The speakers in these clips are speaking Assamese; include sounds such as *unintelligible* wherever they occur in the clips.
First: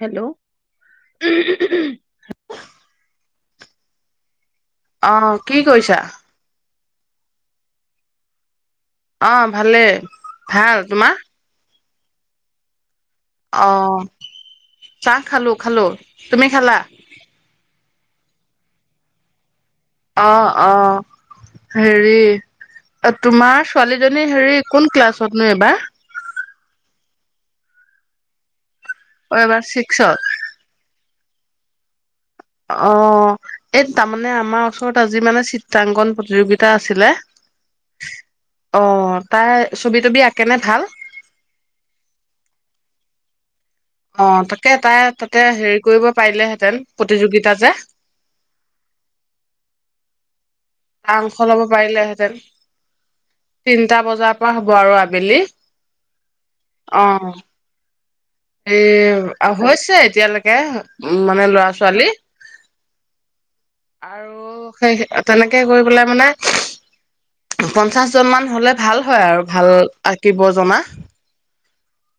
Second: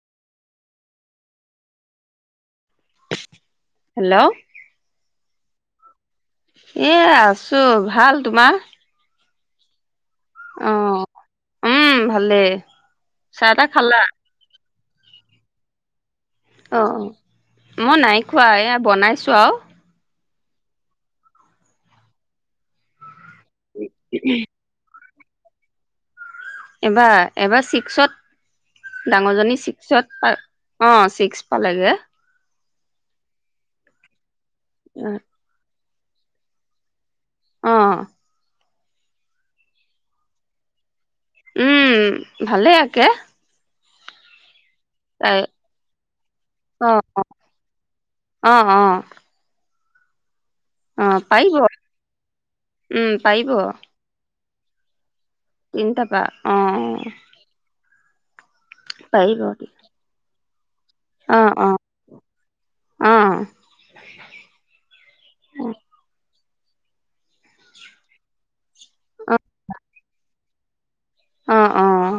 হেল্ল' হেল্ল' অ' কি কৰিছা? এ আছো ভাল তোমাৰ? অ' ভালে অ ভাল, তোমাৰ? উম ভালে। চাহ-টা অ খালা? চাহ খালোঁ খালোঁ। তুমি খালা? অ মই নাই খোৱা এইয়া বনাইছো আৰু অ অ হেৰি তোমাৰ ছোৱালীজনী হেৰি কোন ক্লাছ? সি এইবাৰ এইবাৰ, এইবাৰ ছিক্সত অ ডাঙৰজনী এইবাৰ ছিক্সত পায় অ ছিক্স পালেগে অ' এই তামানে এনে আমাৰ ওচৰত আজি মানে চিত চিত্ৰাংকন প্ৰতিযোগিতা আছিলে অ' অ' তাই ছবি-তবি আঁকে নে ভাল? উম ভালে আকে অ তাক কে তাই তাতে হেৰি কৰিব পাৰিলেহেঁতেন, অ প্ৰতিযোগিতা যে। অ অ অ অংশ পাৰিব লব পাৰিলেহেঁতেন। উম তিনটা বজাত ৱা হ'ব আৰু আবেলি। তিনিটাপা অ' এ পাৰিব হৈছে এতিয়ালৈকে এ উম অ মানে অ ল'ৰা-ছোৱালী অ অ আৰু সেই তেনেকে গৈ পেলাই মানে পঞ্চাশজন মান হ'লে ভাল হয় আৰু ভাল আঁকিব জনা অ' অ'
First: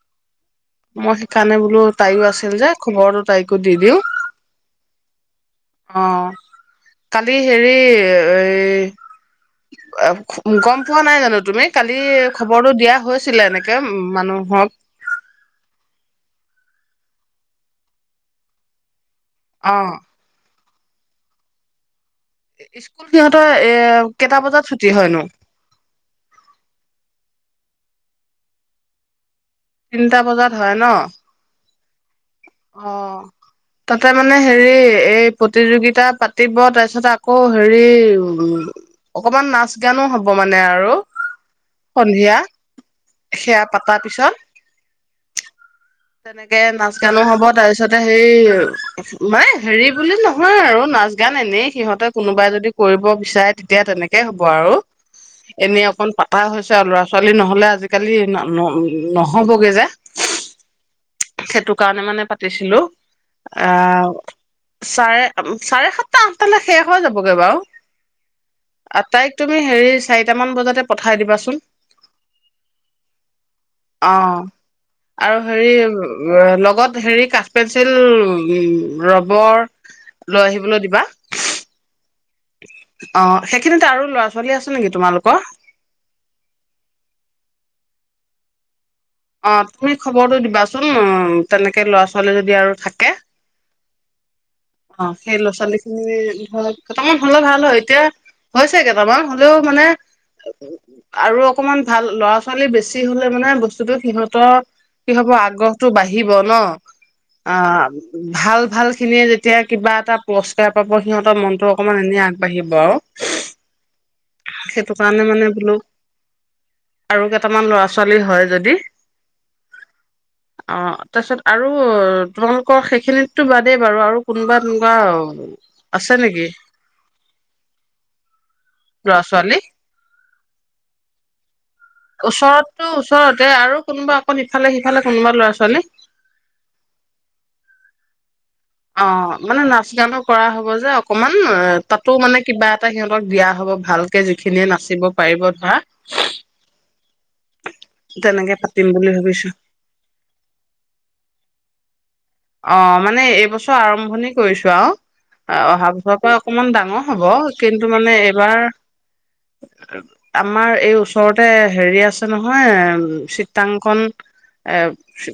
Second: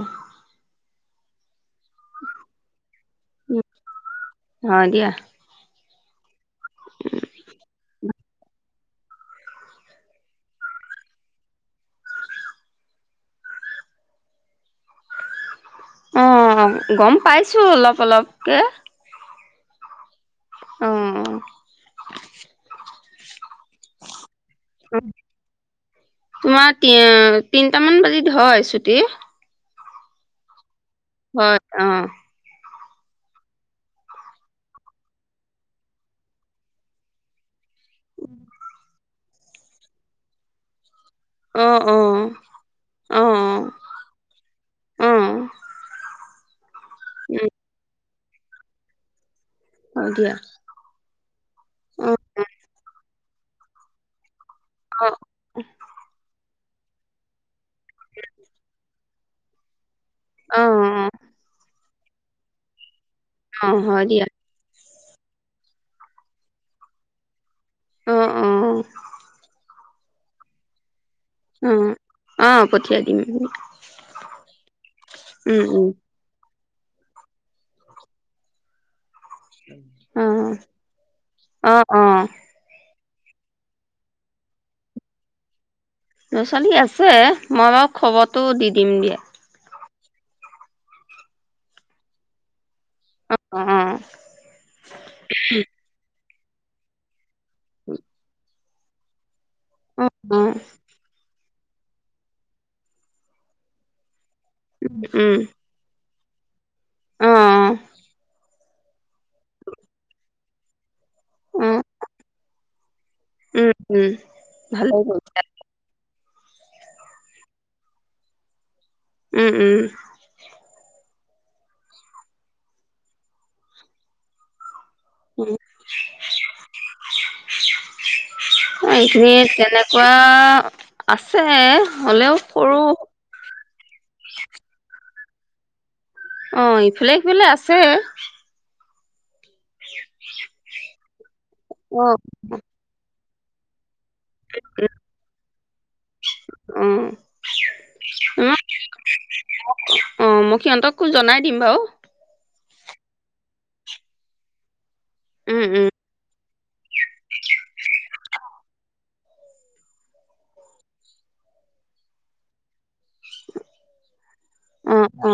মই সেইকাৰণে বো লো তাইও আছিল যে, খবৰটো তাইকো দি দিওঁ হয় দিয়া অ' কালি হেৰি এই গম পোৱা নাই জানো তুমি! কালি খবৰটো দিয়া হৈছিলে এনেকে উম মানুহক অ' অ' গম পাইছো অলপ অলপকে অ'হ অ' *unintelligible* তই এ কেইটা বজাত ছুটি অ হয়নো? ইটামান বাজিত হয় ছুটি তিনিটা বজাত হয় ন? হয় অ' অ' তাতে মানে হেৰি এই প্ৰতিযোগিতা পাতিব তাৰপিছত আকৌ ঘৰে অকমান নাচ-গানো হ'ব মানে আৰু অ অ সন্ধিয়া, অ সেয়া পাতাৰ পিছত অ তেনেকে নাচ-গানো ম অ উম তাৰপিছত এইয়া সেই মায়ে হেৰি হয় বুলি দিয়া নহয় আৰু নাচ গান এনেই সিহঁতে অ কোনোবাই যদি কৰিব চাই তেতিয়া তেনেকে হ'ব আৰু অ এনে অকণ পাতা হৈ ল'ৰা-ছোৱালী নহ'লে আজি কালি ন- ন নহ'বগে যে! অ সেত ন মানে দিছিলোঁ অ হয় আও দিয়া চাৰে, চাৰেসাতটা আঠটালৈ শেষ হৈ যাবগৈ বাৰু! অ অ আটাইক তুমি হেৰি চাৰিটামান বজাতে পঠাই দিবাচোন অ অ পঠিয়াই দিম উম উম লগত হেৰি কাঠপেঞ্চিল ৰব বৰ অ লৈ আহিবলৈ দিবা অ' অ অ সেইখিনিতে আৰু ল'ৰা ছোৱালী আছে নেকি তোমালোকৰ? ল' ছোৱালী আছে মই বাৰু খবৰটো দি ইণ্ডিয়া অঁ তুমি খবৰটো দিবাচোন, তেনেকে ল'ৰা-ছোৱালী যদি আৰু থাক কে অ অ' সেই ল'ৰা-ছোৱালীখিনি হয় বৰ্তমান হলে ভাল হয় এতিয়া হৈছেগে কাবা হেল্লো মানে অ অ আৰু অকণমান ভাল ল'ৰা ছোৱালী বেছি হলে মানে বস্ত সিহঁত সিহঁতৰ কি হব উম আগ্ৰহতটো বাঢ়ি আহিব ন অ অ অ ভাল ভাল খিনিয়ে যেতিয়া কিবা এটা পুৰস্কাৰ পাব হ সিহঁতৰ মনটো অকমান এনে বাঢ়িব আৰু উম উম সেইটো ভালৈই কাৰণে কৰিছা মানে বোলো আৰু কেইটামান ল'ৰা ছোৱালী হয় যদি দি উম উম তাৰপিছত আৰু তোমালোকৰ সেইখিনিতো বাদেই বাৰু আৰু কোনোবা অ বাৰু আছে নেকি ল'ৰা এইখিনিত‌ ছোৱালী তেনেকুৱা অ আছে হ'লেও সৰু ওচৰতো ওচৰতে আৰু কোনোবা অকণ সিফালে সিফালে কোনোবা ল'ৰা ছোৱালী অ ইফালে সিফালে আছে অ মানে নাচ গানো কৰা হ'ব যে কমান উ অ তাতো মানে কিবা এটা সিহঁত দিয়া হব ভাল যিখিনিয়ে নাচিব পাৰিব ধৰা অই তেনেকে পাতিম বুলি ভাবিছো অ মই সিহঁতকো জনাই দিম বাৰু অ মানে এইবছৰ আৰম্ভণি কৰিছো আৰু অ উম উম অহা বছৰ পৰা অকমান ডাঙৰ হব কিন্তু মানে যোবাৰ আমাৰ এই ওচৰতে হেৰি আছে নহয় চিত্ৰাংকন এ অ অ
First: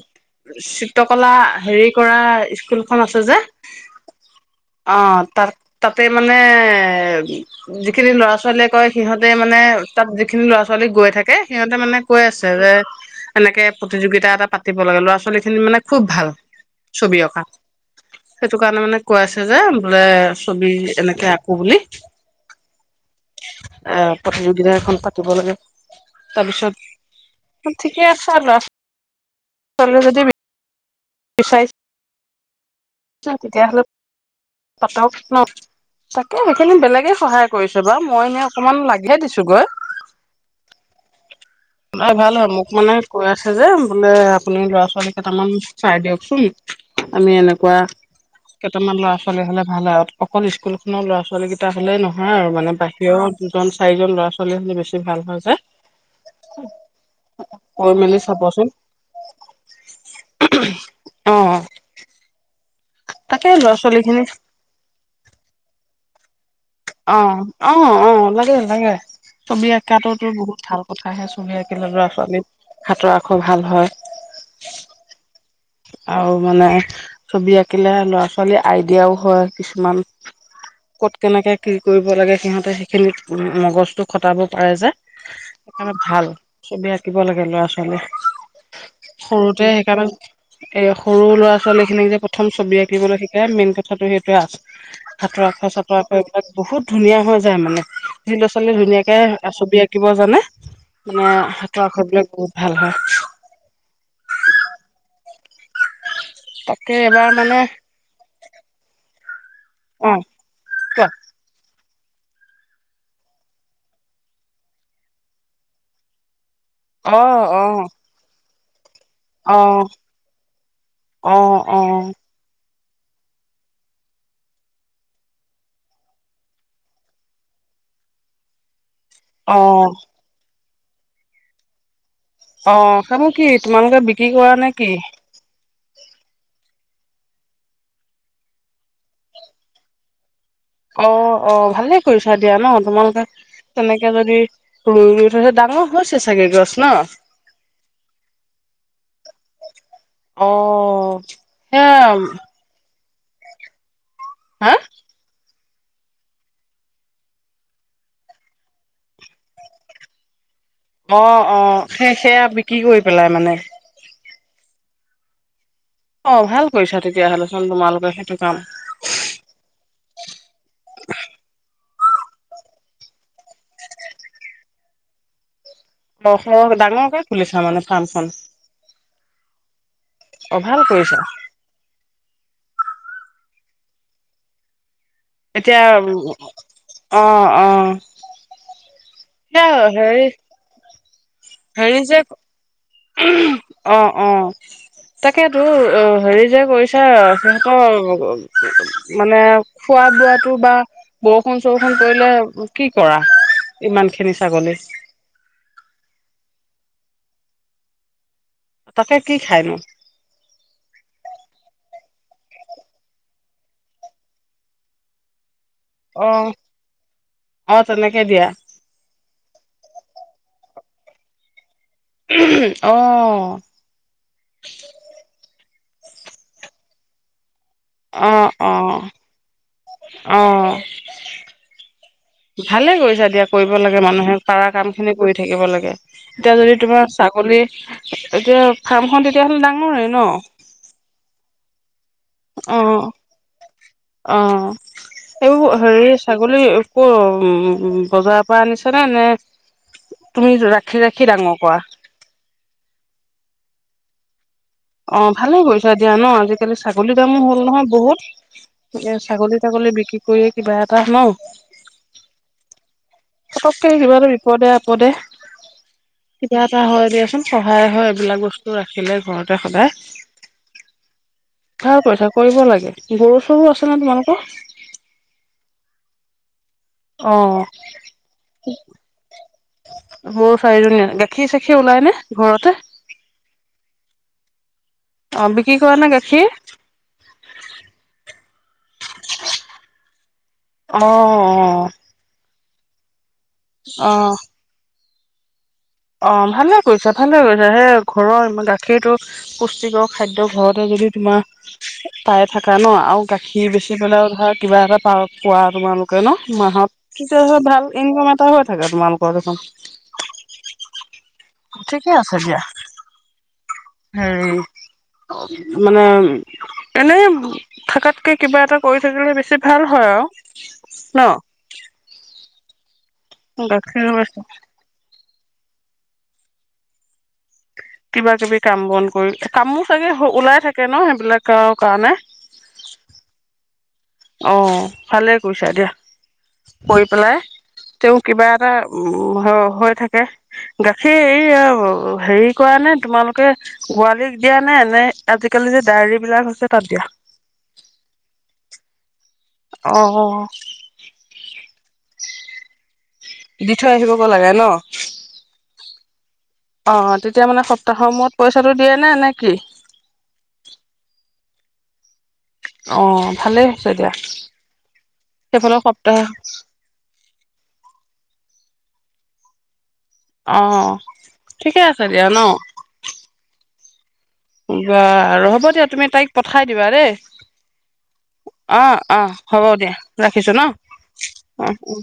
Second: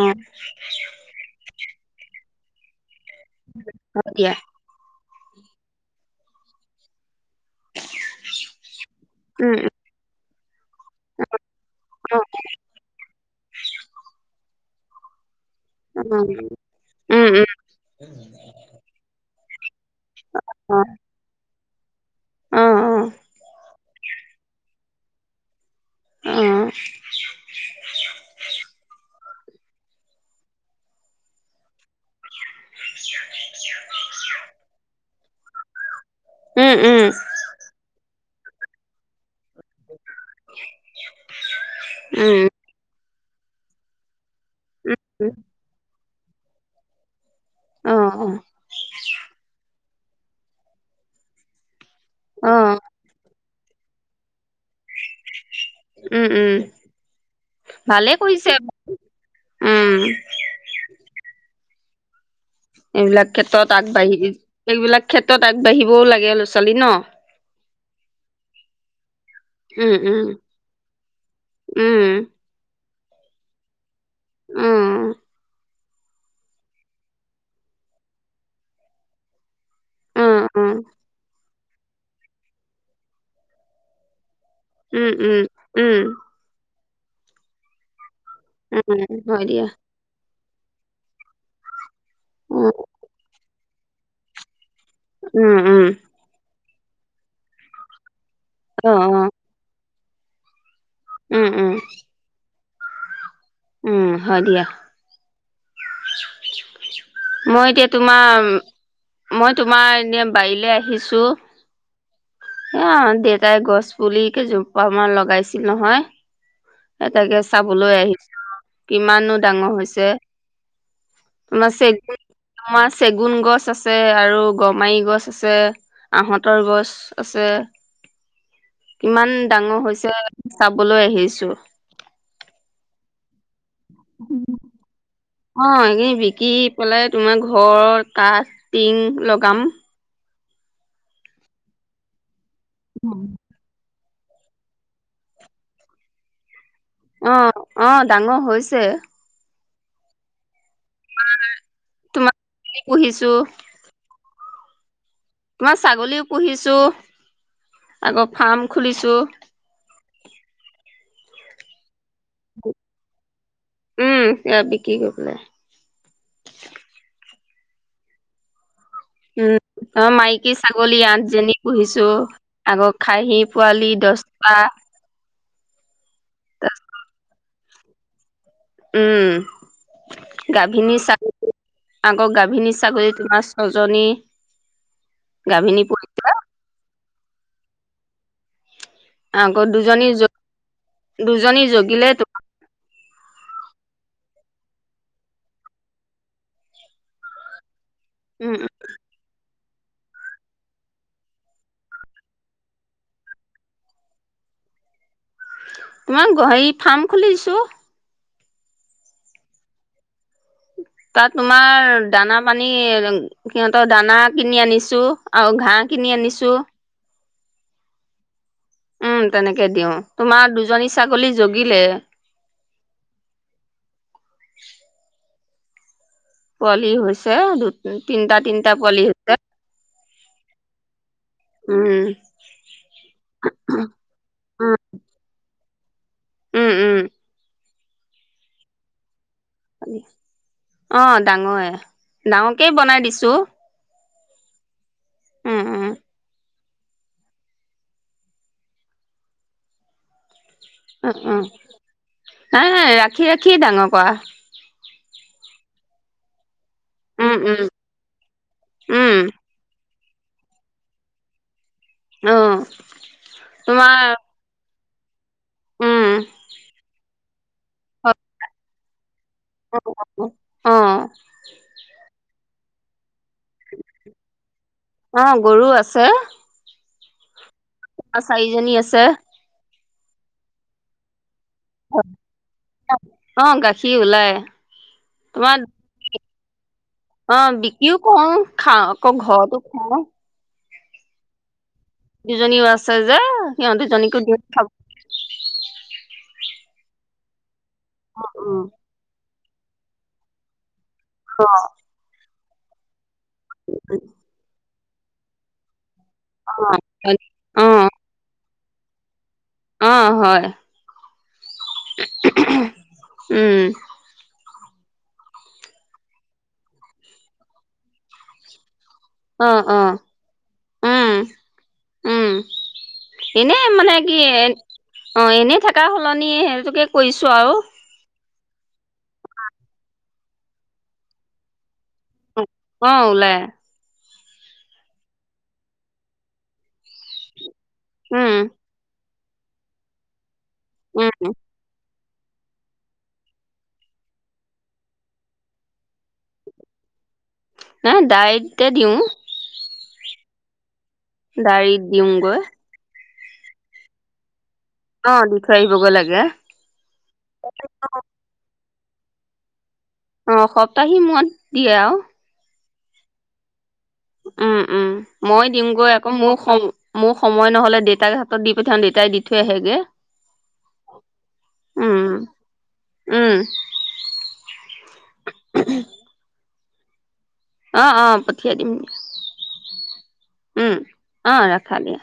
চিত্ৰকলা হেৰি অ স্কুল খং আছে যে হ'ব দিয়া অ- তাত তাতে মানে যিখিনি ল'ৰা ছোৱালীয়ে কয় সিহঁতে উম মানে তাত কি *unintelligible* ছোৱালী গৈ থাকে সিহঁতে মানে উম অ কৈ আছে আৰু এ এনেকে প্ৰতিযোগিতা এটা পাতিব লাগে ল'ৰা ছোৱালীক খিনি মানে খুব ভাল তুমি অকা সেইটো মানে পাচ হাজাৰ বোলে ছবি এনেকা কুবলি অ উম উম অ অ অ অ প্ৰতিযোগিতা এখন পাতিব লাগে । অ তাৰপিছত ঠিকে আছে আৰু ল'ৰা ছোৱালী চলো যদি এক চাইজ তেতিয়াহলে পাতক । নট তাকে সেইখিনি উম উম বেলেগে সহায় কৰিছে বা? মই এনেই অকণমান লাগিহে দিছো *unintelligible* *inaudible* *inaudible* নাই ভাল উম হয় মোক মানে কৈ আছে যে বোলে আপোনাৰ ল'ৰা ছোৱালী উম কেইটামান চাই দিয়ক । চুলি আমি এনেকুৱা অ অ কেইটামান ল'ৰা ছোৱালী হলে ভাল অলপ । অকল স্কুল খনৰ লৰা ছোৱালী কেইটা হলে নহয় অ আৰু মানে বাহিৰৰ দুজন চাৰিজন ল'ৰা ছোৱালী হলে বেছি ভাল হয় যে। উম উম কৈ ভালে মেলি কৰিছে চাবচোন উম । অ এইবিলাক তাকে ল'ৰা ক্ষেত্ৰত ছোৱালী খিনি আগবাঢ়ি এইবিলাক ক্ষেত্ৰত আগবাঢ়িব লাগে *unintelligible* চলি ন। অ অ অ লাগে লাগে। ছবি উম আঁকাটোতো উম বহুত ভাল কথাহে ছবি আঁকিলে লৰা উম ছোৱালীক। হাতৰ আখৰ ভাল হয়। উম। আৰু মানে ছবি আঁকিলে লৰা ছোৱালীৰ আইডিয়াও হয়। কিছুমান উম উম ক'ত কেনেকে। কি কৰিব লাগে সিহঁতে সেইখিনিত মগজটো খটাব। পাৰে যে উম উম সেইকাৰণে উম ভাল ছবি আঁকিব লাগে ল'ৰা ছোৱালীয়ে। উম হয় দিয়া সৰুতে সেইকাৰণে। এ সৰু ল'ৰা ছোৱালী খিনিক যে। প্ৰথম উম ছবি আঁকিবলৈ শিকাই মেইন কথা। কথাটো সেইটোবে আছে। সাঁতৰ উম আখ উম চাঁতৰ এইবিলাক। বহুত ধুনীয়া হৈ যায় মানে। ল'ৰা ছোৱালী অ ধুনীয়াকে অ ছবি। থাকিব জানে। মানে উম উম হাতৰ আখৰ বিলাক বহুত। ভাল হ। উম হয় দিয়া। তাকে এবাৰ মানে মই এতিয়া তোমাৰ মই তোমাৰ অ এনে বাৰীলে কোৱা আহিছোঁ। এ দেউতাই গছ পুলি কেইজোপামান লগাইছিল নহয়। এ অ তাকে অ চাবলৈ আহিছোঁ। কিমানো অ ডাঙৰ হৈছে অ তোমাৰ চে। আমাৰ চেগুন গছ আছে আৰু গমাৰি গছ আছে আহঁতৰ গছ আছে। কিমান অ অ ডাঙৰ হৈছে। চাবলৈ আহিছোঁ। অ খাব। কি তোমালোকে বিক্ৰী কৰা নে কি। কলে তোমাৰ ঘৰৰ কাঠ টিং লগাম। অ অ ভালে কৰিছোঁ। হয় দিয়া ন তোমালোকে তেনেক। কেইজনী ৰুইও থৈছে ডাঙৰ হৈছে চাগে গছ। ন অ অ ডাঙৰ হৈছে। অ অ হে পুহিছোঁ হা? তোমাৰ ছাগলীও পুহিছো আকৌ ফাৰ্ম খুলিছো ৷ অ অ। সেই সেয়া বিক্ৰী কৰি পেলাই মানে উম এয়া বিক্ৰী কৰি পেলাই। অ ভাল কৰিছা তেতিয়াহলেচোন তোমালোকে সেইটো কাম ৷ উম অ মাই। কি ছাগলী আঠ জনি পুহিছো উ--আগৰ খাহি পোৱালি দছটা। অখ ডাঙৰকে খুলিছে তাৰমানে ফাৰ্মখন উম অ ভাল গাভিনীৰ কৰিছা ছা আগৰ গাভিনীৰ ছাগলী। মাছ ছজনী এতিয়া গাভিনী পৰিছে উ অঁ অঁ আগত দুজনী জ দুজনী হেৰি জগিলে যে তো। অ অ তাকেতো অ হেৰি যে কৰিছে সিহঁতৰ উম অ মানে খোৱা বোৱাটো বা বৰষুণ চৰষুণ পৰিলে কি কৰা ইমান খিনি ছাগলী? তোমাৰ গাহৰি ফাৰ্ম খুলিছো। তাকে কি খায়নো? তাত তোমাৰ দানা পানী সিহঁতৰ দানা কিনি আনিছো আৰু ঘাঁহ কিনি অ আনিছো। অ তেনেকে দিয়া ৷ উম তেনেকে দিও তোমাৰ দুজনী ছাগলী জগিলে অহ । পোৱালি হৈছে দু অ তিনটা তিনটা অ পোৱালি হৈছে অ উম ভালে কৰিছা দিয়া কৰিব লাগে মানুহে পাৰা উম কাম খিনি কৰি থাকিব লাগে। *unintelligible* এতিয়া উম যদি উম তোমাৰ ছাগলী এতিয়া ফাৰ্মখন দে তেল ডাঙৰে ন? অ ডাঙৰে ডাঙৰকেই বনাই অ', দিছো। অ'। উম এইবোৰ উম হেৰি ছাগলী কৰ? উম - ম বজাৰৰ পৰা আনিছ নে? নে তুমি ৰাখি উম ৰাখি উম ডাঙৰ কৰা। কি ডাঙৰ কোৱা? অ' ভালে কৰিছা দিয়া ন আজি আজিকালি ছাগলী উম দামো উম হ'ল নহয় বহুত। উম এ ছাগলী-তাগলী বিকি কি কৰিয়ে কিবা এটা ন? অ' পতককে তোমাৰ কিবা এটা বিপদে কদে উম কিবা এটা হয় দে। সহায় হয় এইবিলাক বস্তু ৰাখিলে ঘৰতে সদায় অ । *inaudible* কৰিব লাগে। গৰু -চৰু আছে নে তোমালোকৰ? অ গৰু আছে অ'। চাৰিজনী আছে। *inaudible* গাখীৰ-চাখীৰ ওলাই নে ঘৰতে? অ গাখীৰ ওলাই অ' তোমাৰ বিক্ৰী কৰা নে গা সে অ' বিক্ৰীও কৰোঁ খা আকৌ ঘৰতো খাওঁ । অ' অ' অ'। দুজনীও আছে যে সিহঁত দুজনীকো অ', দিও খাব। অ' ভালে কৰিছা ভালে ক সে অ ঘৰৰ গাখীৰতটো পুষ্টিকৰ খাদ্য ঘৰত তে যদি তোমাৰ পাই থাকা ন আৰ! গাখীৰ বেছি পেলাও ভাত কিবা এটা পাৰ্ক পোৱা তোমালোক কে ন' মাহত কি যেহে অ অ ভাল ইনকাম এটা হয় ভাগত মাল খোৱা কচম অ হয় ঠিকেই আছে দিয়া উম হেৰি মানে এনে থকাতকে কিবা এটা পঢ়ি থাকিলে অ বেছি অ ভাল হয় আৰু উম ন উম এনেই মানে গাখীৰ কি বেচা অ এনে থকা সলনি সেইটোকে কৰিছো আৰু কিবাকিবি কাম বন কৰি কামো চাগে ওলাই থাকে ন সেইবিলাক কাৰণে অ ওলাই অঁ ভালে কৰিছা দিয়া কৰি পেলাই তেওঁ উম কিবা এটা উ হৈ থাকে উম গাখীৰ এইয়া হেৰি কৰা নে তোমালোকে গোৱালীক দিয়া নে নে আজিকালি যে ডায়েৰী বিলাক হৈছে তাত দিয়া নাই দায়তে দিওঁ অঁ দাৰিত দিওঁগৈ দি থৈ আহিব গৈ লাগে অ দি থৈ আহিব গৈ লাগে ত অঁ তেতিয়া মানে সপ্তাহৰ মূৰত পইচা সেটো দিয়ে না নে কি অ সপ্তাহি মূৰত দিয়ে আৰু অঁ ভালেই হৈছে দিয়া উম উম মই দিম সেইফালৰ গৈ আকৌ সপ্তাহ মোৰ মোৰ সময় নহলে দেউতাক হাতত দিম পিঠখন দেউতাই দি থৈ আহেগে অ ঠিকে আছে উম দিয়া ন উম বা হ'ব দিয়া তুমি তাইক খাই দিবা দেই অ অ পঠিয়াই দিম অ দিয়া। অ হ'ব দিয়া ৰাখিছো ন উম অ ৰাখা দিয়া উ